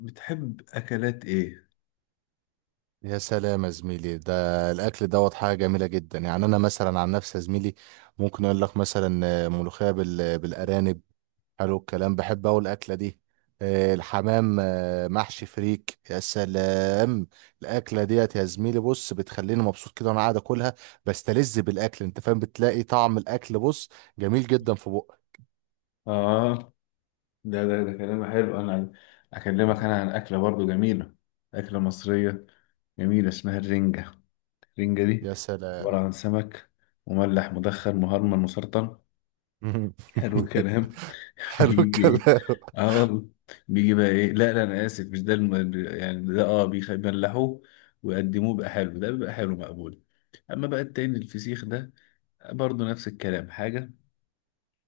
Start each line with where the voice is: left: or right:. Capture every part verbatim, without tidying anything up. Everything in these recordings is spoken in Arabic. left: بتحب أكلات إيه؟
right: يا سلام يا زميلي. ده الاكل دوت حاجه جميله جدا. يعني انا مثلا عن نفسي يا زميلي، ممكن اقول لك مثلا آه، ملوخيه بال- بالارانب. حلو الكلام، بحب اوي الاكله دي. آه، الحمام، آه، محشي فريك، يا سلام. الاكله ديت يا زميلي بص بتخليني مبسوط كده وانا قاعد اكلها. بستلذ بالاكل انت فاهم، بتلاقي طعم الاكل بص جميل جدا في بقك.
left: آه، ده ده ده كلام حلو. انا اكلمك انا عن اكله برضو جميله، اكله مصريه جميله اسمها الرنجه. الرنجه دي
right: يا
left: عباره
right: سلام.
left: عن سمك مملح مدخن مهرمن مسرطن. حلو الكلام.
right: حلو
left: بيجي ايه؟
right: الكلام.
left: اه والله. بيجي بقى ايه؟ لا لا، انا اسف، مش ده الم... يعني ده اه بيخ- بيملحوه ويقدموه بقى. حلو ده، بيبقى حلو مقبول. اما بقى التاني الفسيخ ده برضو نفس الكلام، حاجه،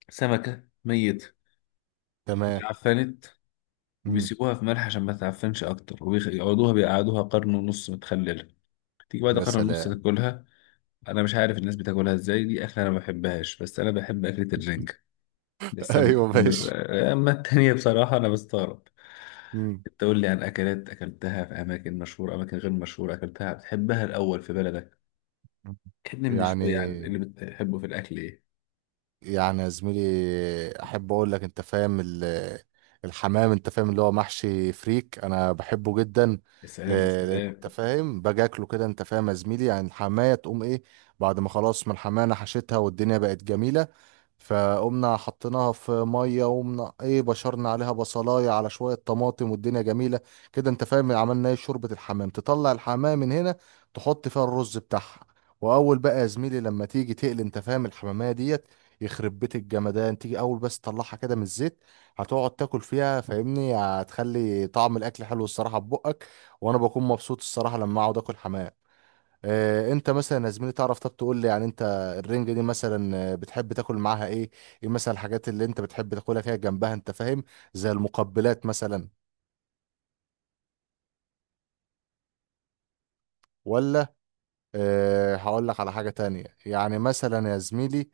left: سمكه ميت
right: تمام.
left: اتعفنت،
right: مم.
left: وبيسيبوها في ملح عشان ما تعفنش اكتر، وبيقعدوها بيقعدوها قرن ونص متخلله. تيجي بعد
right: يا
left: قرن ونص
right: سلام.
left: تاكلها. انا مش عارف الناس بتاكلها ازاي، دي اكله انا ما بحبهاش، بس انا بحب اكله الرنجة. بس أم-
right: ايوه ماشي.
left: اما التانية بصراحه انا بستغرب. انت قول لي عن اكلات اكلتها في اماكن مشهوره، اماكن غير مشهوره، اكلتها بتحبها الاول في بلدك. كلمني من شويه عن
right: يعني
left: اللي بتحبه في الاكل ايه.
right: يعني يا زميلي، احب اقول لك انت فاهم ال- الحمام انت فاهم اللي هو محشي فريك انا بحبه جدا.
left: يا
right: ل-
left: سلام يا
right: لان
left: سلام.
right: انت فاهم باجي اكله كده انت فاهم يا زميلي، يعني الحمايه تقوم ايه. بعد ما خلاص من الحمايه انا حشيتها والدنيا بقت جميله. فقمنا حطيناها في ميه وقمنا ايه بشرنا عليها بصلايه على شويه طماطم والدنيا جميله كده. انت فاهم عملنا ايه شوربه الحمام، تطلع الحمام من هنا تحط فيها الرز بتاعها. واول بقى يا زميلي لما تيجي تقلي انت فاهم الحماميه ديت، يخرب بيت الجمدان، تيجي اول بس تطلعها كده من الزيت هتقعد تاكل فيها، فاهمني هتخلي طعم الاكل حلو الصراحه في بقك. وانا بكون مبسوط الصراحه لما اقعد اكل حمام. آه، انت مثلا يا زميلي تعرف، طب تقول لي يعني انت الرنجه دي مثلا آه، بتحب تاكل معاها ايه؟ ايه مثلا الحاجات اللي انت بتحب تاكلها كده جنبها انت فاهم؟ زي المقبلات مثلا؟ ولا؟ أه هقول لك على حاجه تانية. يعني مثلا يا زميلي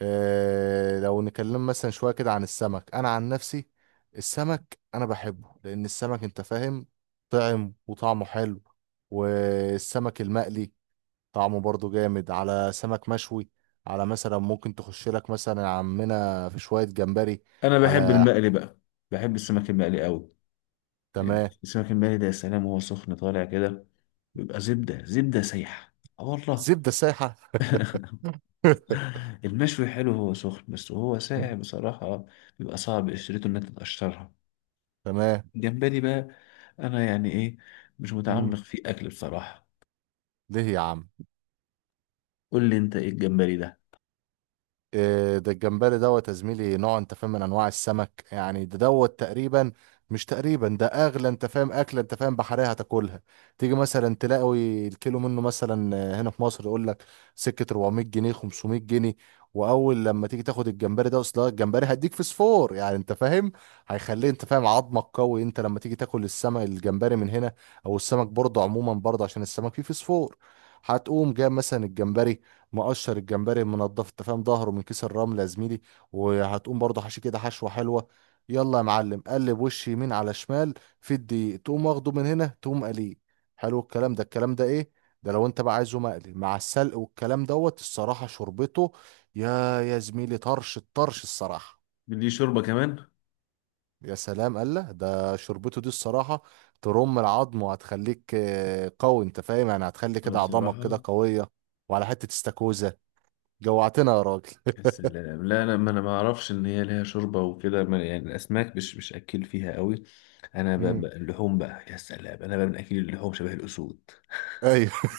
right: آه، لو نتكلم مثلا شوية كده عن السمك، أنا عن نفسي السمك أنا بحبه لأن السمك أنت فاهم طعم وطعمه حلو. والسمك المقلي طعمه برضه جامد، على سمك مشوي، على مثلا ممكن تخش لك مثلا يا عمنا في شوية جمبري
left: انا بحب
right: على.
left: المقلي بقى، بحب السمك المقلي قوي.
right: تمام.
left: السمك المقلي ده يا سلام، وهو سخن طالع كده بيبقى زبدة زبدة سايحة. اه والله.
right: زبدة سايحة.
left: المشوي حلو هو سخن بس، وهو ساقع بصراحة بيبقى صعب قشرته إنها تتقشرها.
right: تمام.
left: الجمبري بقى، أنا يعني إيه، مش متعمق
right: مم.
left: في أكل بصراحة.
right: ليه يا عم؟
left: قول لي أنت إيه الجمبري ده؟
right: إيه ده الجمبري دوت يا زميلي؟ نوع انت فاهم من انواع السمك، يعني ده دوت تقريبا، مش تقريبا ده اغلى انت فاهم اكله انت فاهم بحريه هتاكلها. تيجي مثلا تلاقي الكيلو منه مثلا آه، هنا في مصر يقول لك سكه اربعمية جنيه خمسمئة جنيه. واول لما تيجي تاخد الجمبري ده، اصلا الجمبري هيديك فسفور يعني انت فاهم، هيخليه انت فاهم عظمك قوي. انت لما تيجي تاكل السمك الجمبري من هنا او السمك برضه عموما برضه عشان السمك فيه فسفور، هتقوم جايب مثلا الجمبري مقشر، الجمبري المنضف انت فاهم ظهره من كيس الرمل يا زميلي، وهتقوم برضه حشي كده حشوه حلوه. يلا يا معلم، قلب وش يمين على شمال في الدقيق، تقوم واخده من هنا تقوم قليه. حلو الكلام. ده الكلام ده ايه؟ ده لو انت بقى عايزه مقلي مع السلق والكلام دوت، الصراحه شربته يا يا زميلي، طرش الطرش الصراحه.
left: ليه شوربة كمان؟
right: يا سلام قال ده، شربته دي الصراحه ترم العظم، وهتخليك آه، قوي انت فاهم، يعني هتخلي
left: أنا
right: كده عظامك كده
left: بصراحة،
right: قويه. وعلى حته استاكوزا، جوعتنا يا راجل.
left: يا سلام، لا أنا ما أنا ما أعرفش إن هي ليها شوربة وكده ما- يعني الأسماك مش مش أكل فيها قوي. أنا بقى
right: امم.
left: بقى اللحوم بقى، يا سلام، أنا بقى من أكل اللحوم شبه الأسود.
right: ايوه.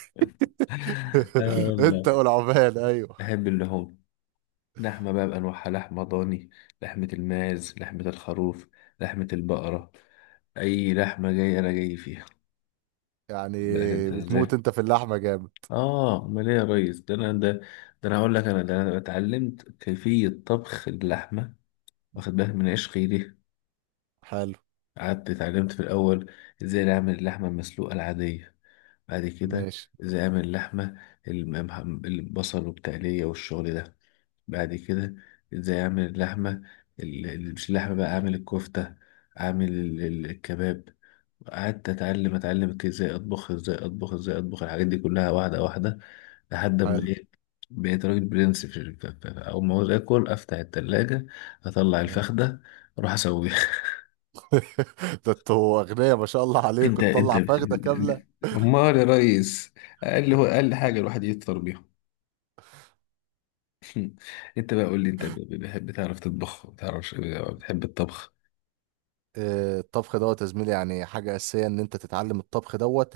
left: آه
right: انت
left: والله،
right: والعمال ايوه.
left: بحب اللحوم. لحمة بقى بأنواعها، لحمة ضاني، لحمة الماعز، لحمة الخروف، لحمة البقرة، أي لحمة جاية أنا جاي فيها.
right: يعني
left: خد بالك أنت
right: بتموت
left: إزاي؟
right: انت في اللحمه جامد.
left: آه، أمال إيه يا ريس؟ ده أنا ده, ده أنا هقول لك، أنا ده أنا اتعلمت كيفية طبخ اللحمة، واخد بالك من عشقي ليه.
right: حلو.
left: قعدت اتعلمت في الأول إزاي أعمل اللحمة المسلوقة العادية. بعد كده
right: ماشي.
left: إزاي أعمل اللحمة، الم- البصل والتقلية والشغل ده. بعد كده ازاي اعمل اللحمه، ال- ال- مش اللحمه بقى اعمل الكفته، اعمل ال- ال- الكباب. قعدت اتعلم اتعلم ك- ازاي اطبخ ازاي اطبخ ازاي اطبخ الحاجات دي كلها واحده واحده لحد ما
right: حلو.
left: ايه، بقيت راجل برنس. في ال- ف- ف- اول ما عاوز اكل افتح التلاجة، اطلع
right: مم.
left: الفخده، اروح اسويها.
right: ده انتوا اغنياء ما شاء الله
left: انت
right: عليكم
left: انت
right: تطلع
left: بت-
right: فخده كامله.
left: امال يا ريس، اقل هو اقل حاجه الواحد يفطر بيها. انت بقى قول لي انت، ب- ب- بتحب تعرف تطبخ؟ بتعرف بتحب الطبخ؟
right: آه، الطبخ دوت يا زميلي يعني حاجه اساسيه ان انت تتعلم الطبخ دوت.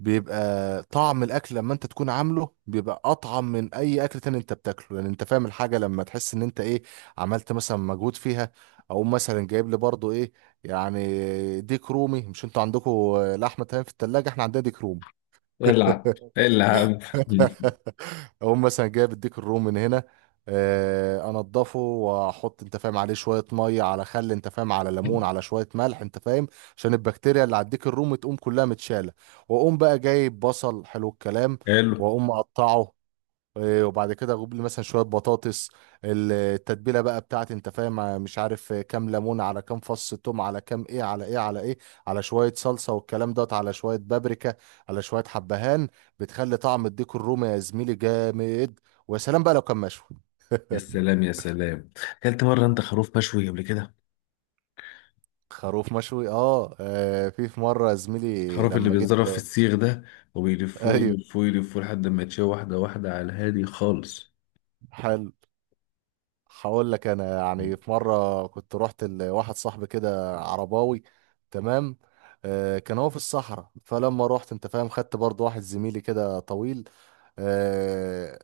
right: بيبقى طعم الاكل لما انت تكون عامله بيبقى اطعم من اي اكل تاني انت بتاكله، يعني انت فاهم الحاجه لما تحس ان انت ايه عملت مثلا مجهود فيها. او مثلا جايب لي برضو ايه، يعني ديك رومي مش انتوا عندكم لحمه؟ تمام. في التلاجة احنا عندنا ديك رومي.
left: العب العب.
right: اقوم مثلا جايب الديك الروم من هنا، آه، انضفه واحط انت فاهم عليه شويه ميه على خل انت فاهم على ليمون على شويه ملح انت فاهم عشان البكتيريا اللي على الديك الروم تقوم كلها متشاله. واقوم بقى جايب بصل، حلو الكلام،
left: حلو.
right: واقوم مقطعه. إيه، وبعد كده اجيب لي مثلا شويه بطاطس. ال- التتبيله بقى بتاعتي انت فاهم آه، مش عارف آه، كام ليمون على كام فص ثوم على كام ايه على ايه على ايه، على شويه صلصه والكلام دوت، على شويه بابريكا، على شويه حبهان. بتخلي طعم الديك الرومي يا زميلي جامد. ويا سلام بقى لو كان مشوي.
left: يا سلام يا سلام. اكلت مره انت خروف مشوي قبل كده؟
right: خروف مشوي، اه آه، في في مره يا زميلي
left: الخروف اللي
right: لما جيت
left: بيتضرب في
right: آه،
left: السيخ ده، وبيلفوه
right: ايوه
left: يلفوه يلفوه لحد ما يتشوي واحده واحده على الهادي خالص.
right: حلو. هقول لك انا، يعني في مره كنت رحت لواحد صاحبي كده عرباوي. تمام. آه كان هو في الصحراء. فلما رحت انت فاهم، خدت برضو واحد زميلي كده طويل. آه،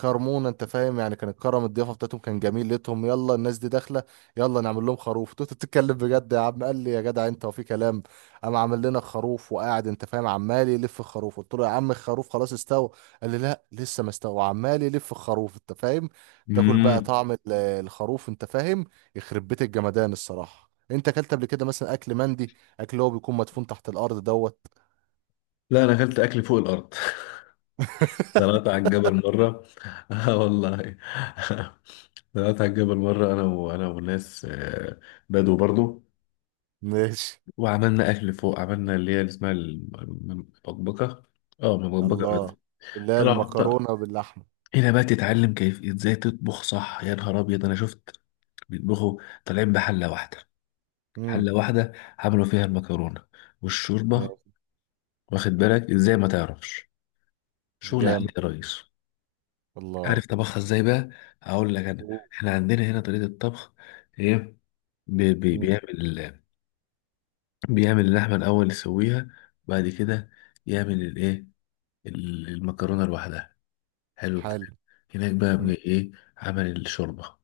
right: كرمونا انت فاهم، يعني كان الكرم الضيافه بتاعتهم كان جميل. لقيتهم يلا الناس دي داخله، يلا نعمل لهم خروف. انت بتتكلم بجد يا عم؟ قال لي يا جدع انت، وفي كلام. قام عامل لنا خروف وقاعد انت فاهم عمال يلف الخروف. قلت له يا عم الخروف خلاص استوى. قال لي لا لسه ما استوى، وعمال يلف الخروف انت فاهم. تاكل بقى
left: امم.
right: طعم ال- الخروف انت فاهم، يخرب بيت الجمدان الصراحه. انت اكلت قبل كده مثلا اكل مندي؟ اكل اللي هو بيكون مدفون تحت الارض دوت.
left: لا انا اكلت اكل فوق الارض. طلعت على الجبل مره. اه والله. طلعت على الجبل مره، انا وانا وناس آه، بدو برضو.
right: ماشي.
left: وعملنا اكل فوق، عملنا اللي هي اللي اسمها الم- المبكبكه. اه المبكبكه بس.
right: الله. اللي هي
left: طلعوا
right: المكرونه باللحمه.
left: هنا بقى تتعلم كيف ازاي تطبخ صح. يا نهار ابيض انا شفت بيطبخوا طالعين بحله واحده،
right: امم.
left: حله واحده عملوا فيها المكرونه والشوربه. واخد بالك ازاي ما تعرفش؟ شغل عالي
right: جامد.
left: يا ريس.
right: الله.
left: عارف طبخها ازاي بقى؟ اقول لك انا.
right: أوه.
left: احنا عندنا هنا طريقه الطبخ ايه، بي بي
right: مم.
left: بيعمل بيعمل اللحمه الاول يسويها، وبعد كده يعمل الايه، المكرونه لوحدها. حلو الكلام.
right: حلو.
left: هناك بقى
right: مم.
left: بي- ايه، عمل الشوربه.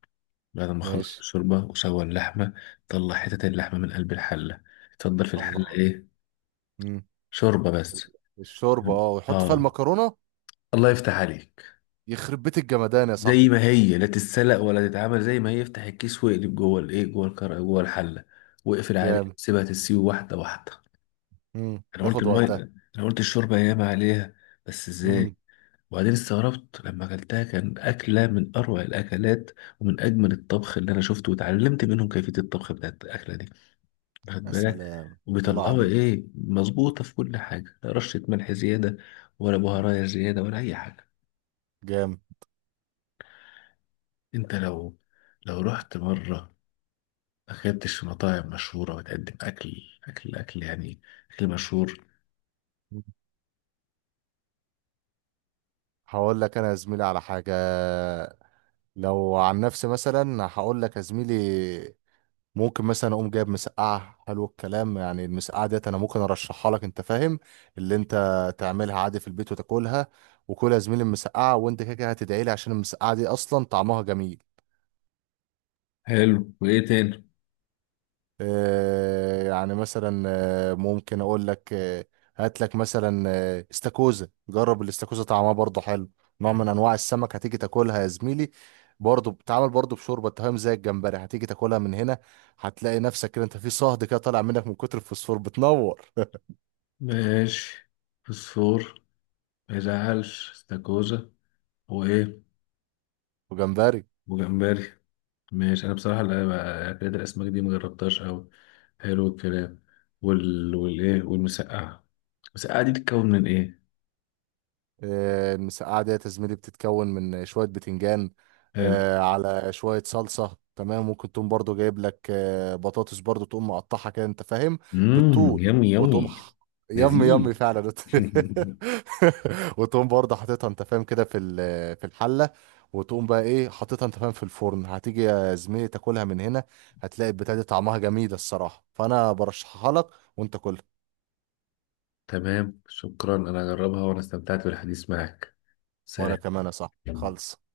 left: بعد ما خلص
right: ماشي.
left: الشوربة وسوى اللحمة طلع حتة اللحمة من قلب الحلة، اتفضل في الحلة
right: الله.
left: ايه،
right: مم.
left: شوربة بس.
right: الشوربة اه، ويحط فيها
left: اه،
right: المكرونة.
left: الله يفتح عليك.
right: يخرب بيت الجمدان يا
left: زي
right: صاحبي.
left: ما هي لا تتسلق ولا تتعمل، زي ما هي افتح الكيس واقلب جوه الايه، جوه الكر جوه الحلة، واقفل عليه
right: جامد.
left: سيبها تسيب واحدة واحدة.
right: مم.
left: انا قلت
right: تاخد
left: المية،
right: وقتها.
left: انا قلت الشوربة ياما عليها، بس ازاي.
right: مم.
left: وبعدين استغربت لما اكلتها، كان اكله من اروع الاكلات، ومن اجمل الطبخ اللي انا شفته، وتعلمت منهم كيفيه الطبخ بتاعت الاكله دي. واخد
right: يا
left: بالك،
right: سلام. الله
left: وبيطلعوا
right: عليك.
left: ايه مظبوطة في كل حاجة، لا رشة ملح زيادة، ولا بهارات زيادة، ولا أي حاجة.
right: جامد.
left: انت لو، لو رحت مرة ما اكلتش في مطاعم مشهورة وتقدم أكل أكل أكل يعني أكل مشهور.
right: مم. هقول لك انا يا زميلي على حاجة. لو عن نفسي مثلا هقول لك يا زميلي، ممكن مثلا اقوم جايب مسقعه، حلو الكلام، يعني المسقعه ديت انا ممكن ارشحها لك انت فاهم، اللي انت تعملها عادي في البيت وتاكلها. وكلها يا زميلي المسقعه، وانت كده كده هتدعي لي عشان المسقعه دي اصلا طعمها جميل.
left: حلو، وإيه تاني؟
right: آه يعني مثلا آه، ممكن اقول لك آه، هات لك مثلا آه، استاكوزا. جرب الاستاكوزا طعمها برضه حلو، نوع من انواع السمك. هتيجي تاكلها يا زميلي برضه بتتعمل برضه بشوربه أنت فاهم زي الجمبري. هتيجي تاكلها من هنا هتلاقي نفسك كده انت في صهد كده طالع منك من كتر الفوسفور بتنور.
left: ماشي. فسفور. ما يزعلش استاكوزا. وإيه؟
right: وجمبري.
left: وجمبري. ماشي، أنا بصراحة لا بقى- أكلات الأسماك دي مجربتهاش أوي. حلو الكلام. وال... والإيه، والمسقعة. المسقعة دي بتتكون من إيه؟
right: آه، المسقعة ديت يا زميلي بتتكون من شوية بتنجان،
left: حلو.
right: آه، على شوية صلصة. تمام. ممكن تقوم برضو جايب لك آه، بطاطس برضو تقوم مقطعها كده انت فاهم
left: امم
right: بالطول.
left: يمي
right: وتقوم
left: يمي.
right: ح- يم
left: لذيذ.
right: يم فعلا. وتقوم برضه حاططها انت فاهم كده في ال- في الحلة، وتقوم بقى ايه حاططها انت فاهم في الفرن. هتيجي يا زميلي تاكلها من هنا، هتلاقي البتاعة دي طعمها جميل الصراحة، فانا برشحها لك. وانت كلها.
left: تمام، شكرا، انا هجربها، وانا استمتعت بالحديث معك.
right: وانا
left: سلام.
right: كمان يا صاحبي، خلص.